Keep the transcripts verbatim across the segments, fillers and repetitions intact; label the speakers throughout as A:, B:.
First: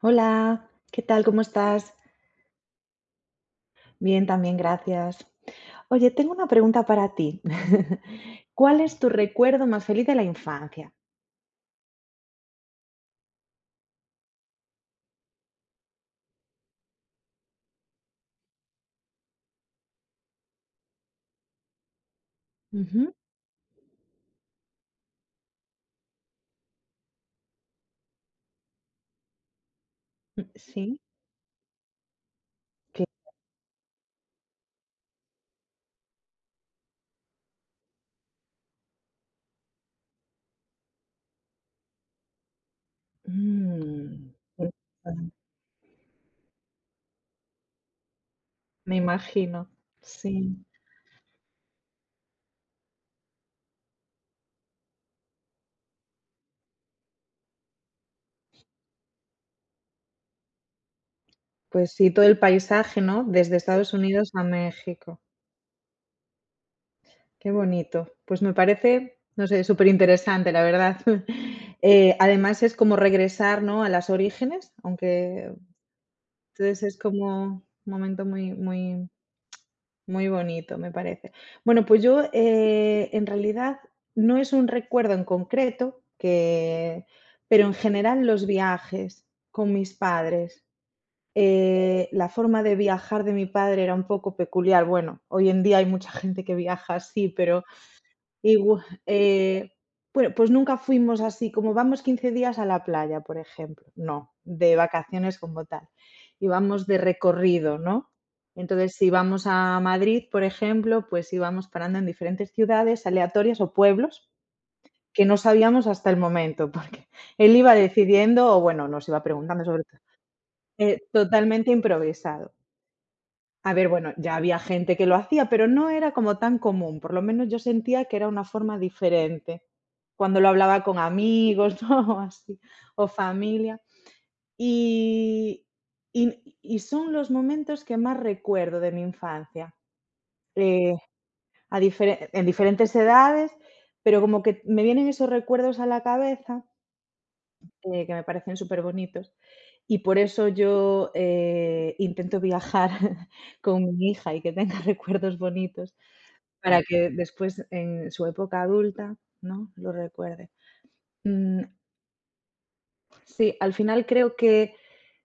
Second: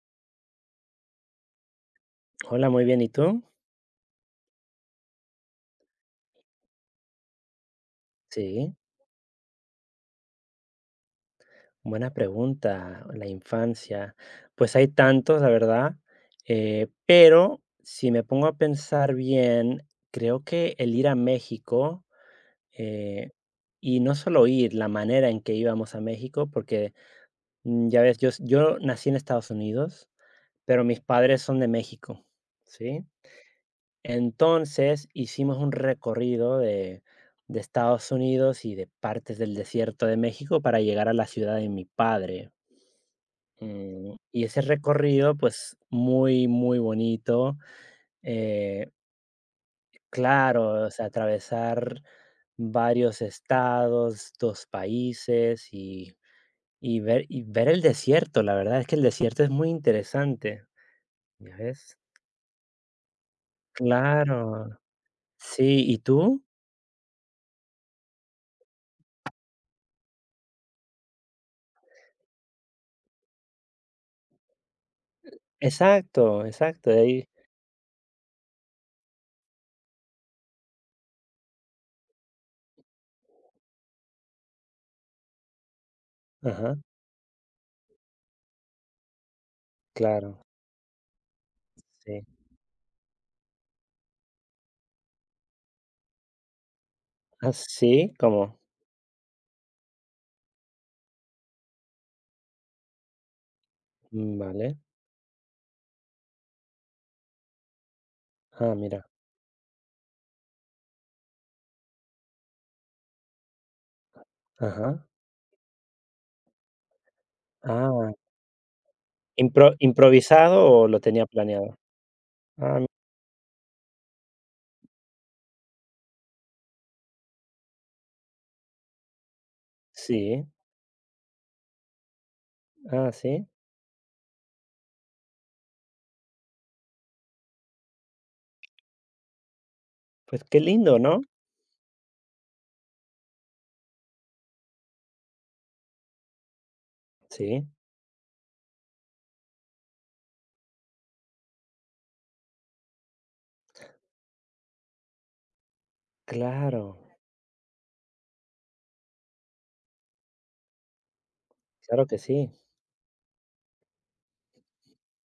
A: Hola, ¿qué tal? ¿Cómo estás?
B: Hola, muy bien. ¿Y tú?
A: Bien, también, gracias. Oye, tengo una pregunta para ti.
B: Sí,
A: ¿Cuál es tu recuerdo más feliz de la infancia?
B: buena pregunta. La infancia. Pues hay tantos, la verdad. Eh, pero si me pongo a pensar bien, creo que el ir a México,
A: Ujú,
B: eh, y no solo ir, la manera en que íbamos a México, porque mm, ya ves, yo s yo nací en Estados Unidos,
A: mm,
B: pero mis
A: sí,
B: padres son de México,
A: que
B: ¿sí? Entonces, hicimos un recorrido de de Estados Unidos y de partes del desierto de México para llegar a la ciudad de mi padre. mm,
A: mm,
B: y ese
A: interesante,
B: recorrido, pues, muy, muy bonito. eh,
A: me imagino. Sí,
B: claro, o sea, atravesar varios estados, dos países y y ver y ver el desierto. La verdad es que el desierto es muy interesante, ¿ya
A: pues
B: ves?
A: sí, todo el paisaje, ¿no? Desde Estados Unidos a
B: Claro,
A: México.
B: sí, ¿y tú?
A: Qué bonito. Pues me parece, no sé, súper interesante, la verdad. Eh, además es como regresar, ¿no?, a las orígenes, aunque
B: Exacto,
A: entonces
B: exacto,
A: es
B: de ahí.
A: como un momento muy, muy, muy bonito, me parece. Bueno, pues yo, eh, en realidad no es un recuerdo en concreto
B: Ajá,
A: que pero en general los viajes con mis
B: claro,
A: padres. Eh,
B: sí.
A: la forma de viajar de mi padre era un poco peculiar. Bueno, hoy en día hay mucha gente que viaja así, pero
B: ¿Así como?
A: Igua eh, bueno, pues nunca fuimos así como vamos quince días a la playa, por ejemplo, no,
B: Mm,
A: de
B: vale.
A: vacaciones como tal, íbamos de recorrido, ¿no?
B: Ah,
A: Entonces,
B: mira.
A: si vamos a Madrid, por ejemplo, pues íbamos parando en diferentes ciudades aleatorias o pueblos
B: Ajá.
A: que no sabíamos hasta el momento, porque él iba
B: Ah,
A: decidiendo o, bueno, nos iba preguntando
B: ¿impro
A: sobre todo.
B: improvisado o
A: Eh,
B: lo tenía
A: totalmente
B: planeado?
A: improvisado.
B: Ah, mi-
A: A ver, bueno, ya había gente que lo hacía, pero no era como tan común, por lo menos yo sentía que era una forma diferente. Cuando
B: sí.
A: lo hablaba con amigos, ¿no? O así, o
B: Ah, sí.
A: familia. Y, y, y son los momentos que más recuerdo de mi infancia,
B: Pues qué
A: eh,
B: lindo, ¿no?
A: a difere- en diferentes edades, pero como que me vienen esos recuerdos a la cabeza,
B: Sí,
A: eh, que me parecen súper bonitos. Y por eso yo eh, intento viajar con mi hija y que tenga recuerdos bonitos para
B: claro,
A: que después en su época adulta, ¿no?, lo recuerde. Mm,
B: claro que sí.
A: sí, al final creo que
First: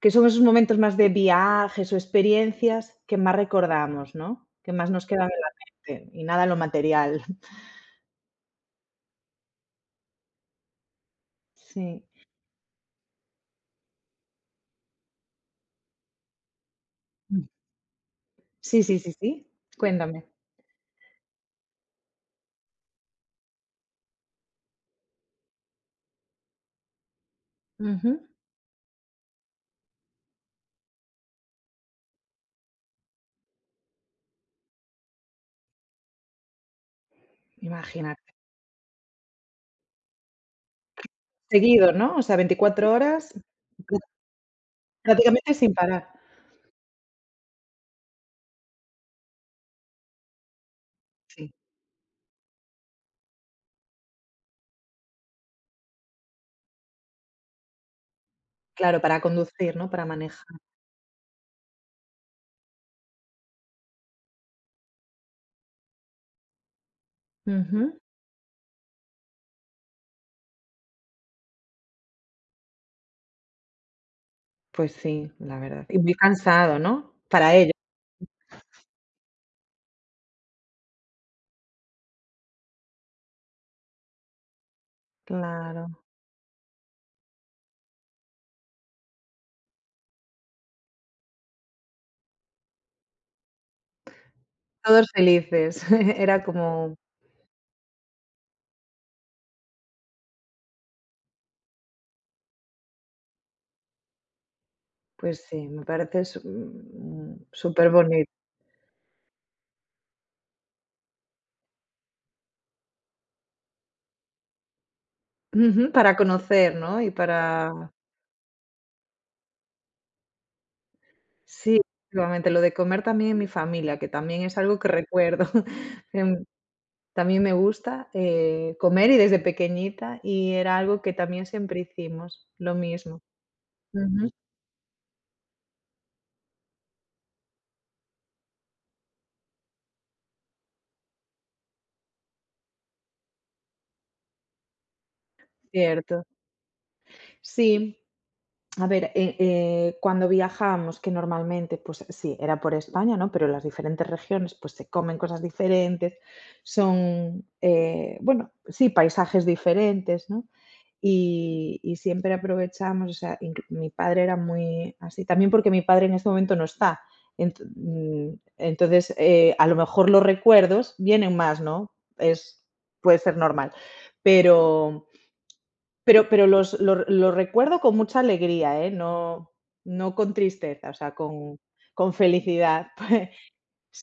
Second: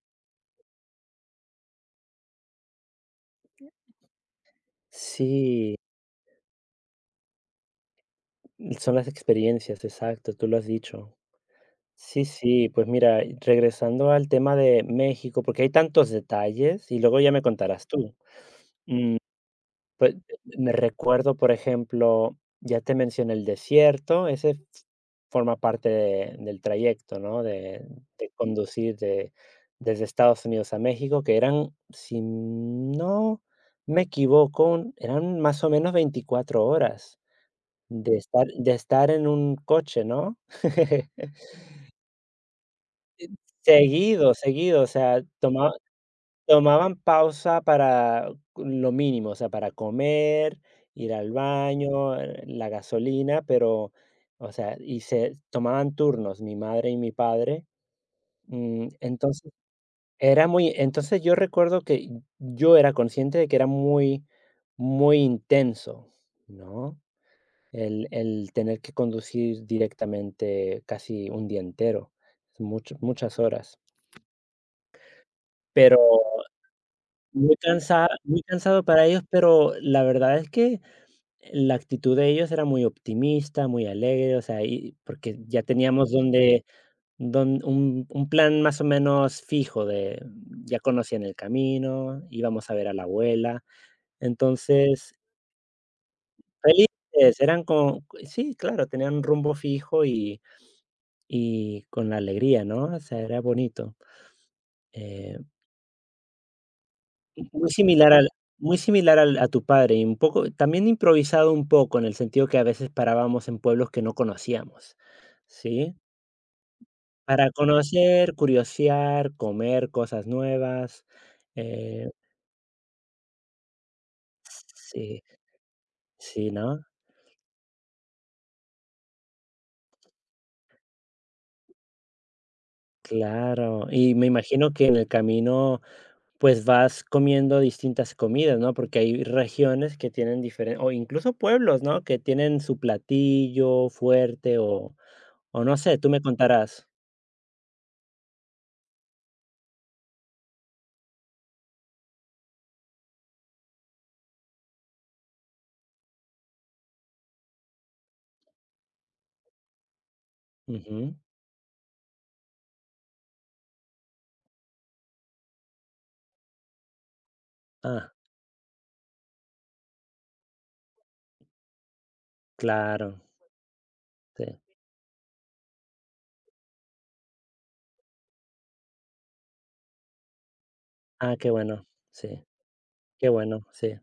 A: que son esos momentos más de viajes o experiencias que más recordamos, ¿no?, que más nos quedan en la
B: Sí,
A: mente y nada lo material.
B: son las experiencias, exacto, tú lo has dicho.
A: Sí.
B: Sí, sí, pues mira, y regresando al tema de México, porque hay tantos detalles y luego ya me contarás tú.
A: Sí, sí, sí, sí.
B: Pues
A: Cuéntame.
B: me recuerdo, por ejemplo, ya te mencioné el desierto. Ese f- forma parte de del trayecto, ¿no? De
A: Ujú.
B: de conducir de desde Estados Unidos a México, que eran, si no me equivoco, un- eran más o menos veinticuatro horas de
A: Imagínate.
B: estar de estar en un coche, ¿no?
A: Seguido, ¿no? O sea, veinticuatro horas prá
B: Seguido, seguido, o sea,
A: prácticamente
B: toma
A: sin parar.
B: Tomaban pausa para lo mínimo, o sea, para comer, ir al
A: Sí,
B: baño, eh, la gasolina, pero, o sea, y se tomaban turnos, mi madre y mi padre. Mm,
A: claro, para
B: entonces,
A: conducir, ¿no?, para manejar.
B: era muy entonces yo recuerdo que yo era consciente de que era muy, muy intenso, ¿no?
A: Ujú.
B: El el tener que conducir directamente casi un día entero, mucho muchas horas,
A: Pues sí, la verdad. Y
B: pero
A: muy cansado, ¿no?, para
B: Muy
A: ellos.
B: cansa muy cansado para ellos, pero la verdad es que la actitud de ellos era muy optimista, muy alegre, o sea, y porque ya
A: Claro,
B: teníamos donde don un un plan más o menos fijo de ya conocían el camino, íbamos a ver a la abuela.
A: todos
B: Entonces,
A: felices. Era como,
B: felices, eran como sí, claro, tenían un rumbo fijo y y con la alegría, ¿no? O sea, era bonito. Eh
A: pues sí, me parece su mm,
B: Muy similar al
A: superbonito.
B: muy similar al a tu padre, y un poco también improvisado un poco, en el sentido que a veces parábamos en pueblos que no conocíamos, ¿sí?
A: Para conocer, ¿no? Y
B: Para
A: para
B: conocer, curiosear, comer cosas nuevas,
A: sí,
B: eh,
A: efectivamente, lo de comer también en mi familia, que también es algo que
B: sí,
A: recuerdo. Em,
B: sí, ¿no?
A: También me gusta, eh, comer y desde pequeñita, y era algo que también siempre hicimos, lo mismo.
B: Claro, y me
A: Ujú,
B: imagino que en el camino, pues, vas comiendo distintas comidas, ¿no? Porque hay regiones que tienen diferen o incluso pueblos, ¿no? Que tienen su platillo fuerte o o no sé, tú me
A: cierto.
B: contarás.
A: Sí. A ver, eh, eh, cuando viajamos, que normalmente, pues sí, era por España, ¿no? Pero las diferentes regiones, pues se comen cosas diferentes, son, eh, bueno, sí, paisajes diferentes, ¿no?
B: Ujú.
A: Y, y siempre aprovechamos, o sea, inclu- mi padre era muy así, también porque mi padre en este momento no está. Ent-
B: Ah,
A: mm, Entonces, eh, a lo mejor los recuerdos vienen más, ¿no? Es, Puede
B: claro,
A: ser normal,
B: sí.
A: pero pero pero los los los recuerdo con mucha alegría, ¿eh? No no con tristeza, o sea,
B: Ah, qué
A: con
B: bueno,
A: con
B: sí,
A: felicidad.
B: qué bueno, sí.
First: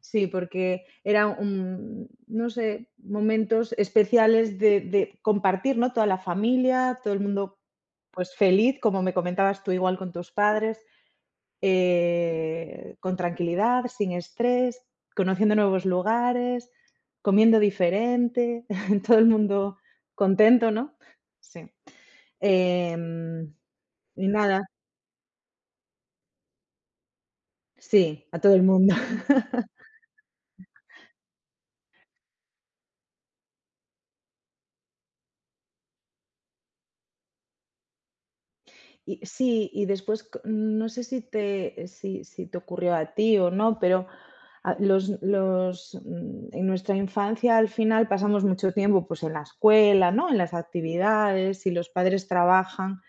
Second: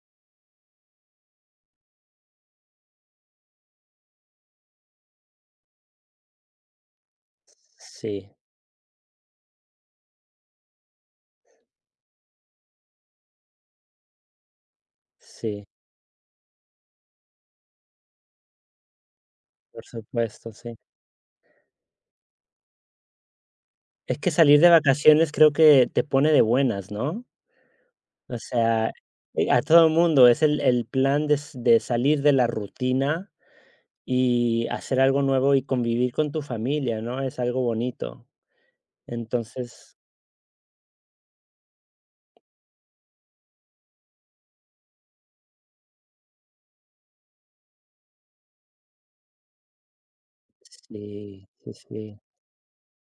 A: Sí, porque eran un no sé, momentos especiales de de compartir, ¿no? Toda la familia, todo el mundo, pues,
B: Sí,
A: feliz, como me comentabas tú, igual con tus padres, eh, con tranquilidad, sin estrés, conociendo
B: sí,
A: nuevos lugares, comiendo diferente, todo el mundo
B: por supuesto,
A: contento,
B: sí.
A: ¿no? Sí. Em,
B: Es
A: y
B: que salir
A: nada,
B: de vacaciones creo que te pone de buenas, ¿no?
A: sí, a
B: O
A: todo el
B: sea,
A: mundo.
B: eh, a todo el mundo es el, el plan de, s- de salir de la rutina y hacer algo nuevo y convivir con tu familia, ¿no? Es algo bonito.
A: Y sí, y
B: Entonces,
A: después co no sé si te si si te ocurrió a ti o no, pero a los los, mm, en nuestra infancia, al final, pasamos mucho tiempo, pues, en la escuela, ¿no?, en las
B: sí,
A: actividades, y
B: sí,
A: los
B: sí,
A: padres trabajan.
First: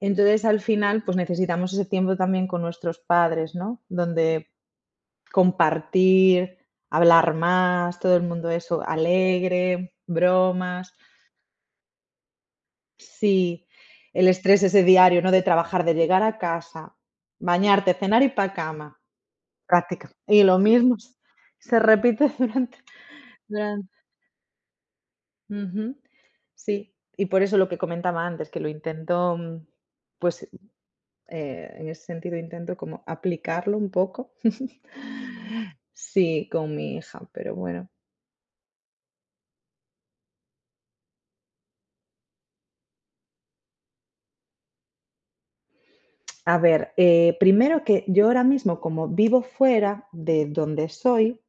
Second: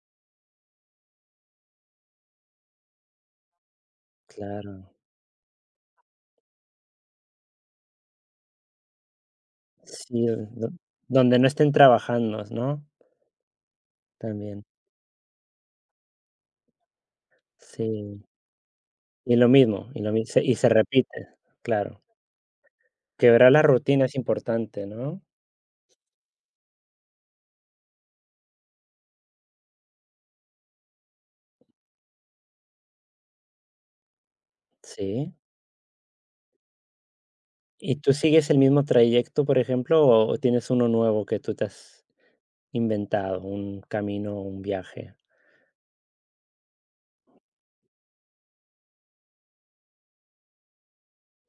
A: Entonces, al final, pues, necesitamos ese tiempo también con nuestros padres, ¿no?, donde
B: claro.
A: compartir, hablar más, todo el mundo eso, alegre,
B: Sí, do-
A: bromas.
B: donde no estén trabajando, ¿no?
A: Sí, el estrés
B: También,
A: ese diario, ¿no? De trabajar, de llegar a casa, bañarte, cenar
B: sí.
A: y pa' cama.
B: Y lo mismo, y
A: Práctica.
B: lo mi
A: Y
B: se y
A: lo
B: se
A: mismo s
B: repite,
A: se
B: claro.
A: repite durante
B: Quebrar la
A: durante.
B: rutina es importante, ¿no?
A: Ujú. Sí, y por eso lo que comentaba antes, que lo intento, mm, pues, eh, en ese sentido intento como aplicarlo un poco.
B: Sí.
A: Sí, con mi hija, pero bueno.
B: ¿Y tú sigues el mismo trayecto, por ejemplo, o tienes uno nuevo que tú te has inventado, un camino, un viaje?
A: A ver, eh, primero que yo ahora mismo, como vivo fuera de donde soy,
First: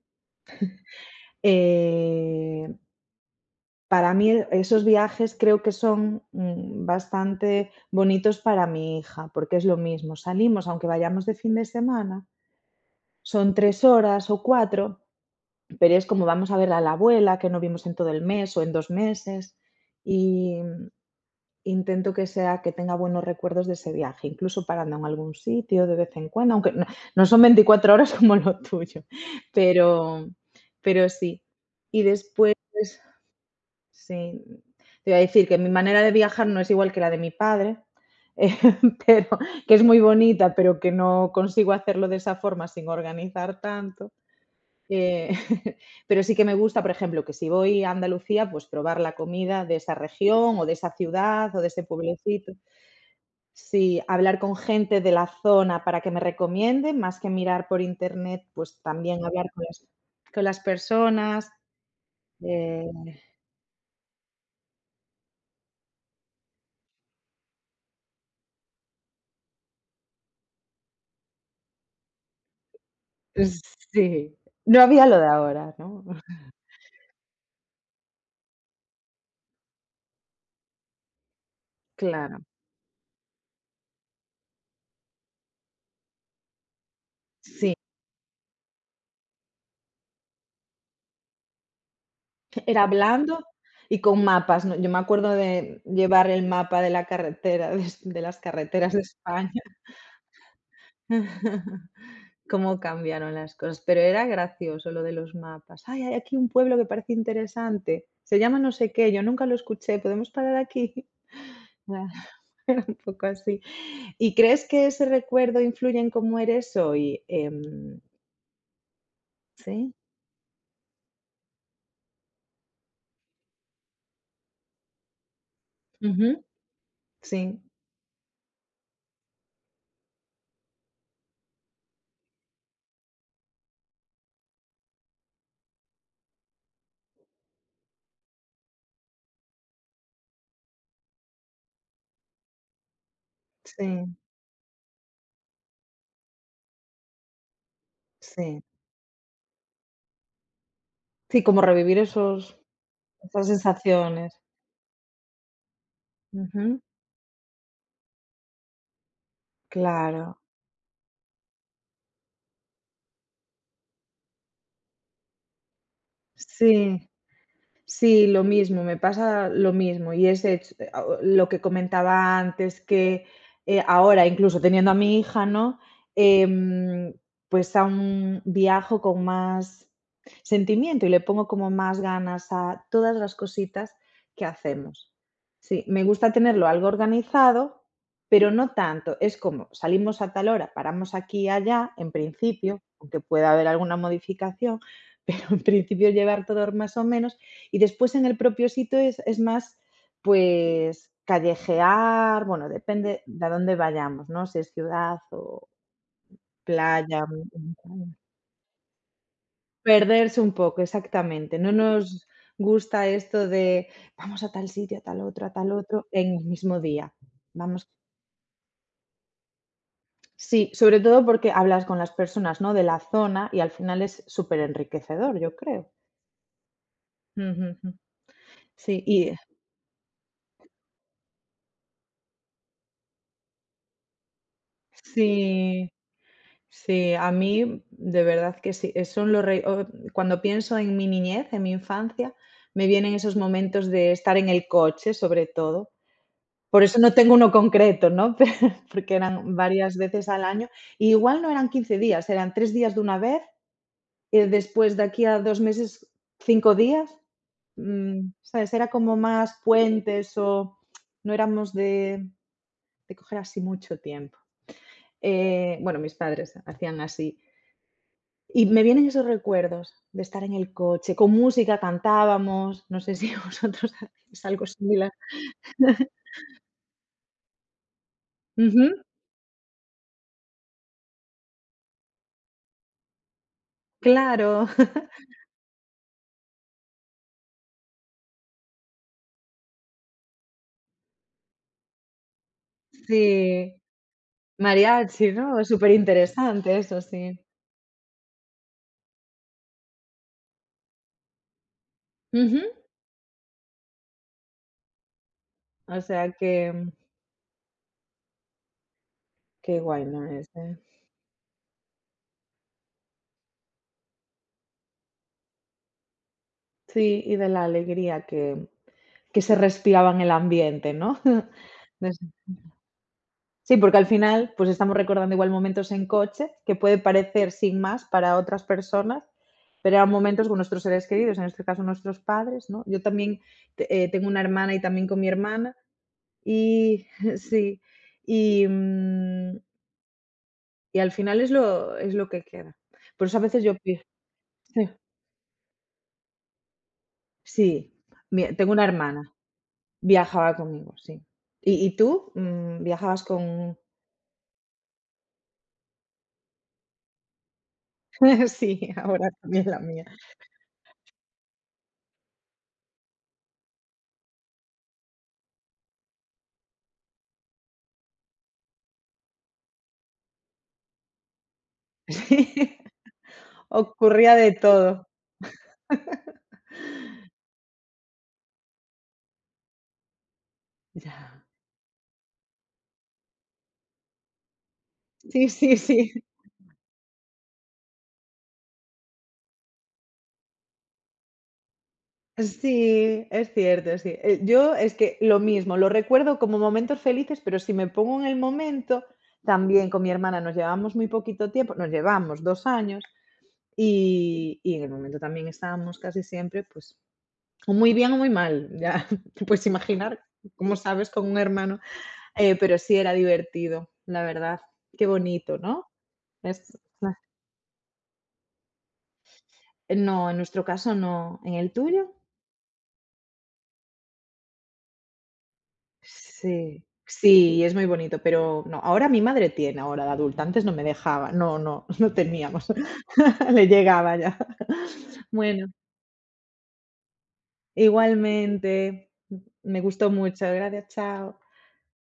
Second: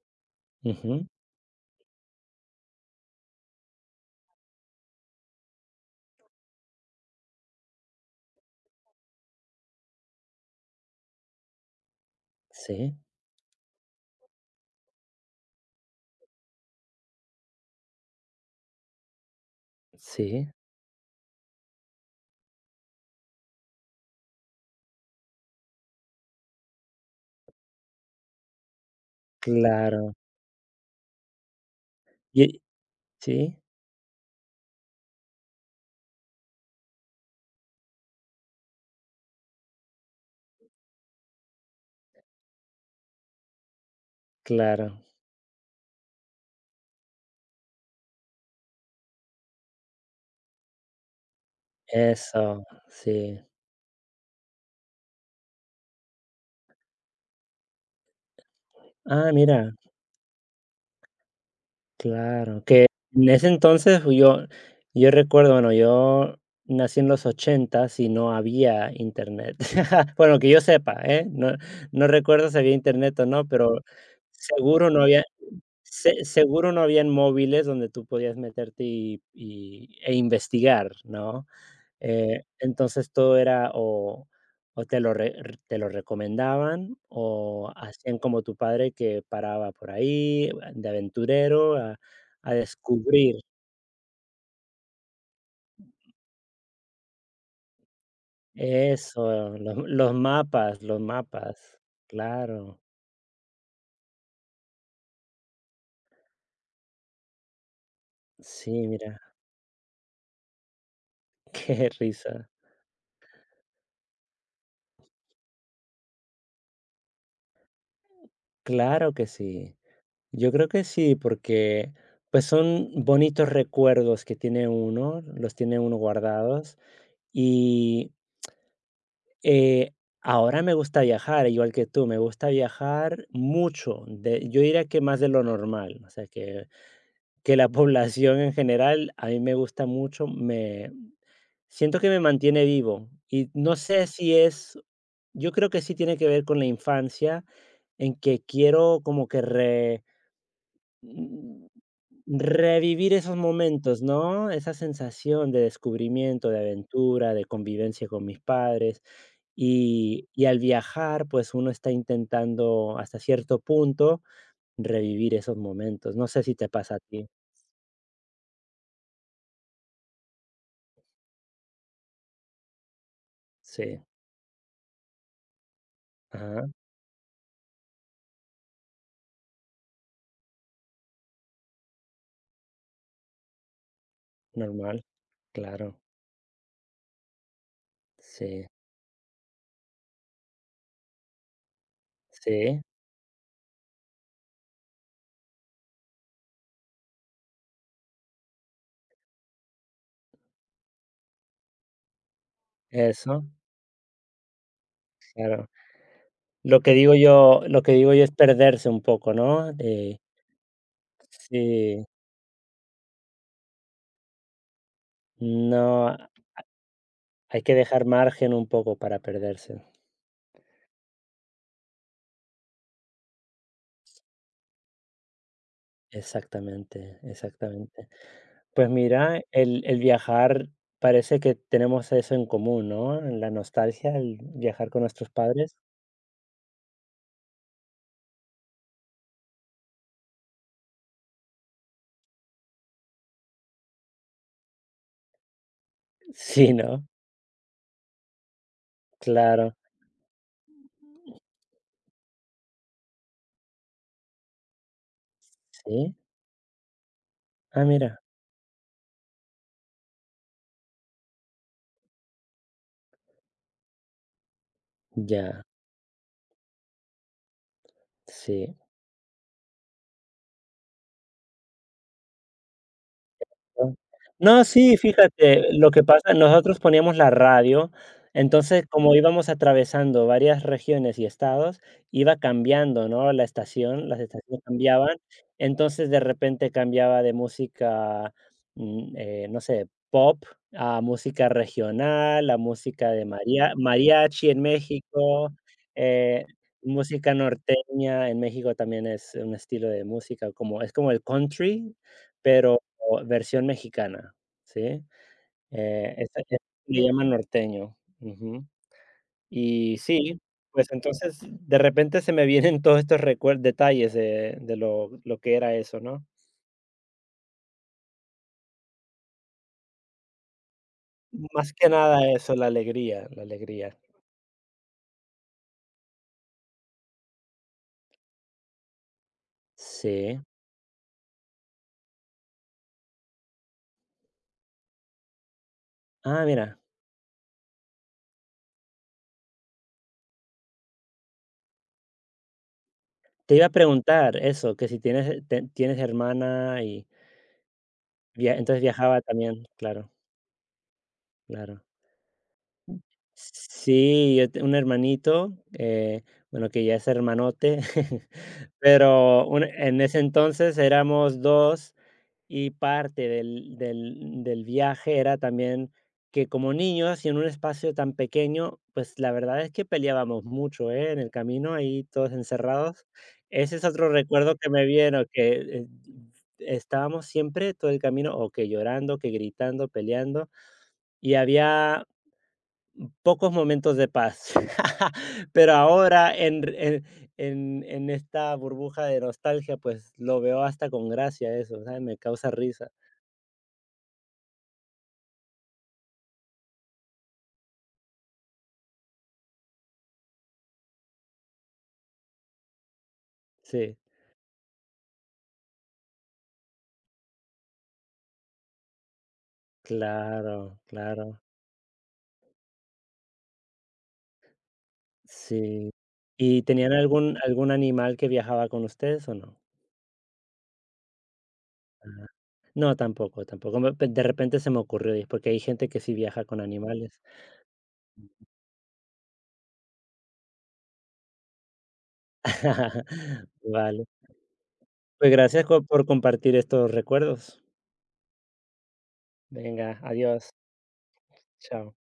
B: Ujú.
A: eh para mí, e esos viajes creo que son, mm, bastante bonitos para mi hija, porque es lo mismo, salimos, aunque vayamos de fin de semana,
B: Sí,
A: son tres horas o cuatro, pero es como vamos a ver a la abuela, que no vimos en todo el mes o en dos meses,
B: sí,
A: y mm, intento que sea que tenga buenos recuerdos de ese viaje, incluso parando en algún sitio de vez en cuando, aunque no no son veinticuatro horas como lo tuyo,
B: claro.
A: pero pero sí. Y después
B: Y sí,
A: sí, te iba a decir que mi manera de viajar no es igual que la de mi padre, eh, pero que es muy bonita, pero que no consigo hacerlo de esa forma sin organizar tanto.
B: claro.
A: Eh, pero sí que me gusta, por ejemplo, que si voy a Andalucía, pues probar la comida de esa región o de esa ciudad o de ese pueblecito.
B: Eso, sí.
A: Sí, hablar con gente de la zona para que me recomienden, más que mirar por internet, pues también
B: Ah,
A: hablar con
B: mira.
A: las, con las personas.
B: Claro,
A: eh,
B: que en ese entonces yo yo recuerdo, bueno, yo nací en los ochenta y no había Internet. Bueno, que yo sepa, ¿eh? No no recuerdo si había Internet o no, pero
A: Sí, no
B: seguro no
A: había lo
B: había
A: de ahora, ¿no?
B: se seguro no habían móviles donde tú podías meterte y y e investigar, ¿no?
A: Claro,
B: Eh, entonces todo era o o te lo re r te lo recomendaban, o
A: sí,
B: hacían como tu padre que paraba por ahí eh, de aventurero a a
A: era
B: descubrir.
A: blando y con mapas, ¿no? Yo me acuerdo de llevar el mapa de la carretera, de es de las carreteras de
B: Eso,
A: España.
B: los los mapas, los mapas.
A: Cómo
B: Claro.
A: cambiaron las cosas, pero era gracioso lo de los mapas. "Ay, hay aquí un pueblo que parece interesante, se llama no
B: Sí,
A: sé qué,
B: mira,
A: yo nunca lo escuché, ¿podemos parar aquí?".
B: qué risa.
A: Era un poco así. ¿Y crees que ese recuerdo influye en cómo eres hoy? Em,
B: Claro que sí.
A: ¿sí?
B: Yo creo que sí, porque, pues, son bonitos recuerdos que tiene uno, los tiene uno
A: Ujú,
B: guardados,
A: sí,
B: y Eh, ahora me gusta viajar, igual que tú, me gusta viajar mucho, de, yo diría que más de lo normal, o sea, que, que la población en general a mí me gusta mucho, me siento que me mantiene vivo y no sé
A: sí.
B: si es, yo creo que sí tiene que ver con la infancia, en que
A: Sí,
B: quiero como que re-
A: sí, como
B: mm,
A: revivir esos
B: revivir esos
A: esas
B: momentos,
A: sensaciones.
B: ¿no? Esa sensación de descubrimiento, de
A: Ujú,
B: aventura, de convivencia con mis padres. Y
A: claro.
B: y al viajar, pues, uno está intentando, hasta cierto punto, revivir esos momentos. No sé si te pasa a
A: Sí,
B: ti.
A: sí, lo mismo, me pasa lo mismo. Y es ech eh, a o lo que comentaba antes que, eh,
B: Sí.
A: ahora, incluso teniendo a mi hija, ¿no?
B: Ajá,
A: Em, pues aún viajo con más sentimiento y le pongo como más ganas a todas las cositas que
B: normal.
A: hacemos. Sí,
B: Claro.
A: me gusta tenerlo algo organizado, pero
B: Sí,
A: no tanto. Es como salimos a tal hora, paramos aquí y allá, en principio,
B: sí,
A: aunque pueda haber alguna modificación, pero en principio llevar todo más o menos, y después en el propio sitio es, es más, pues, callejear, bueno, depende de
B: eso,
A: a dónde vayamos, ¿no? Si es ciudad
B: claro.
A: o
B: Lo que digo
A: playa,
B: yo lo que digo
A: montaña.
B: yo es perderse un poco, ¿no? Eh,
A: Perderse un poco, exactamente. No nos
B: sí,
A: gusta esto de vamos a tal sitio, a tal otro, a tal otro,
B: no,
A: en el mismo día.
B: hay que
A: Vamos.
B: dejar margen un poco para perderse.
A: Sí, sobre todo porque hablas con las personas, ¿no? De la zona y al final es súper enriquecedor, yo creo.
B: Exactamente,
A: Ujú, ujú.
B: exactamente. Pues
A: Sí, y
B: mira, el el viajar parece que tenemos eso en común, ¿no? La nostalgia, el viajar con nuestros padres.
A: sí. Sí, a mí de verdad que sí, eh, son los rei o cuando pienso en mi niñez, en mi infancia, me vienen esos momentos de estar en el coche, sobre todo.
B: Sí,
A: Por eso
B: ¿no?
A: no tengo uno concreto, ¿no? Pe porque eran
B: Claro.
A: varias veces al año. Y Igual no eran quince días, eran tres días de una vez, y después de aquí a dos meses,
B: Sí.
A: cinco días.
B: Ah, mira.
A: Mm, ¿sabes? Era como más puentes o no éramos de de coger así mucho tiempo.
B: Ya.
A: Eh, bueno, mis padres hacían así. Y
B: Sí.
A: me vienen esos recuerdos de estar en el coche, con música cantábamos, no sé si
B: Ah.
A: vosotros hacéis
B: No,
A: algo
B: sí,
A: similar.
B: fíjate, lo que pasa, nosotros poníamos la radio. Entonces,
A: Ujú,
B: como íbamos atravesando varias regiones y estados, iba cambiando, ¿no? La estación, las estaciones
A: claro,
B: cambiaban, entonces de repente cambiaba de música, mm, eh, no sé, pop a música regional, a música de
A: sí,
B: maria mariachi en
A: mariachi,
B: México,
A: ¿no? Súper
B: eh,
A: interesante eso,
B: música
A: sí.
B: norteña en México también es un estilo de música como es como el country,
A: Ujú,
B: pero o versión mexicana, ¿sí?
A: o
B: Eh,
A: sea
B: esa que
A: que
B: le llaman norteño. Ujú.
A: qué
B: Y
A: guay, ¿no?
B: sí,
A: Ese.
B: pues entonces de repente se me vienen todos estos recuerdos, detalles de de lo lo que era eso, ¿no?
A: Sí, y de la alegría que que se respiraba en el ambiente, ¿no?
B: Más que nada eso, la alegría, la
A: Sí,
B: alegría.
A: porque al final, pues estamos recordando igual momentos en coche que puede parecer sin más para otras personas, pero eran
B: Sí.
A: momentos con nuestros seres queridos, en este caso nuestros padres, ¿no? Yo también te- eh, tengo una hermana y también con mi hermana
B: Ah, mira,
A: y sí, y, mm, y al final es lo, es lo que queda. Por eso a
B: te
A: veces
B: iba
A: yo
B: a
A: pienso,
B: preguntar eso, que
A: sí,
B: si tienes, eh, te tienes hermana y
A: sí, mi-
B: via
A: tengo
B: entonces
A: una hermana,
B: viajaba también. Claro,
A: viajaba conmigo, sí.
B: claro.
A: ¿Y, y tú? Mm, ¿Viajabas con...?
B: Sí, yo te un hermanito, eh, bueno, que ya es hermanote.
A: Sí, ahora
B: Pero un
A: también la
B: en
A: mía.
B: ese entonces éramos dos y parte del del del viaje era también que como niños y en un espacio tan pequeño, pues la verdad es que peleábamos mucho, ¿eh? En el camino ahí todos
A: Sí.
B: encerrados. Ese es otro
A: Ocurría de
B: recuerdo que me
A: todo.
B: vieron, que, eh, estábamos siempre todo el camino o que llorando, que gritando, peleando, y
A: Ya.
B: había pocos momentos de paz.
A: Sí,
B: Pero
A: sí, sí.
B: ahora en en en en esta burbuja de nostalgia, pues, lo veo hasta con gracia eso, ¿sabes? Me causa risa.
A: Sí, es cierto, sí. Eh, yo es que lo mismo, lo recuerdo como momentos felices, pero si me pongo en el momento, también con mi hermana nos llevamos muy poquito tiempo, nos llevamos dos años
B: Sí,
A: y y en el momento también estábamos casi siempre, pues, o muy bien o muy mal, ya te puedes imaginar, como
B: claro,
A: sabes, con un
B: claro.
A: hermano, eh, pero sí era divertido, la verdad. Qué bonito, ¿no?
B: Sí. ¿Y
A: Es
B: tenían algún algún animal que viajaba con ustedes o no?
A: eh, No, en nuestro caso no, ¿en el tuyo?
B: Ajá. No, tampoco, tampoco. Me De repente se me ocurrió, y es porque hay gente que sí viaja con
A: Sí,
B: animales.
A: sí, es muy bonito, pero no, ahora mi madre tiene ahora de adulta, antes no me dejaba, no, no, no teníamos, le
B: Vale.
A: llegaba ya.
B: Pues, gracias
A: Bueno,
B: co por compartir estos recuerdos.
A: igualmente, me
B: Venga,
A: gustó mucho,
B: adiós.
A: gracias, chao.
B: Chao.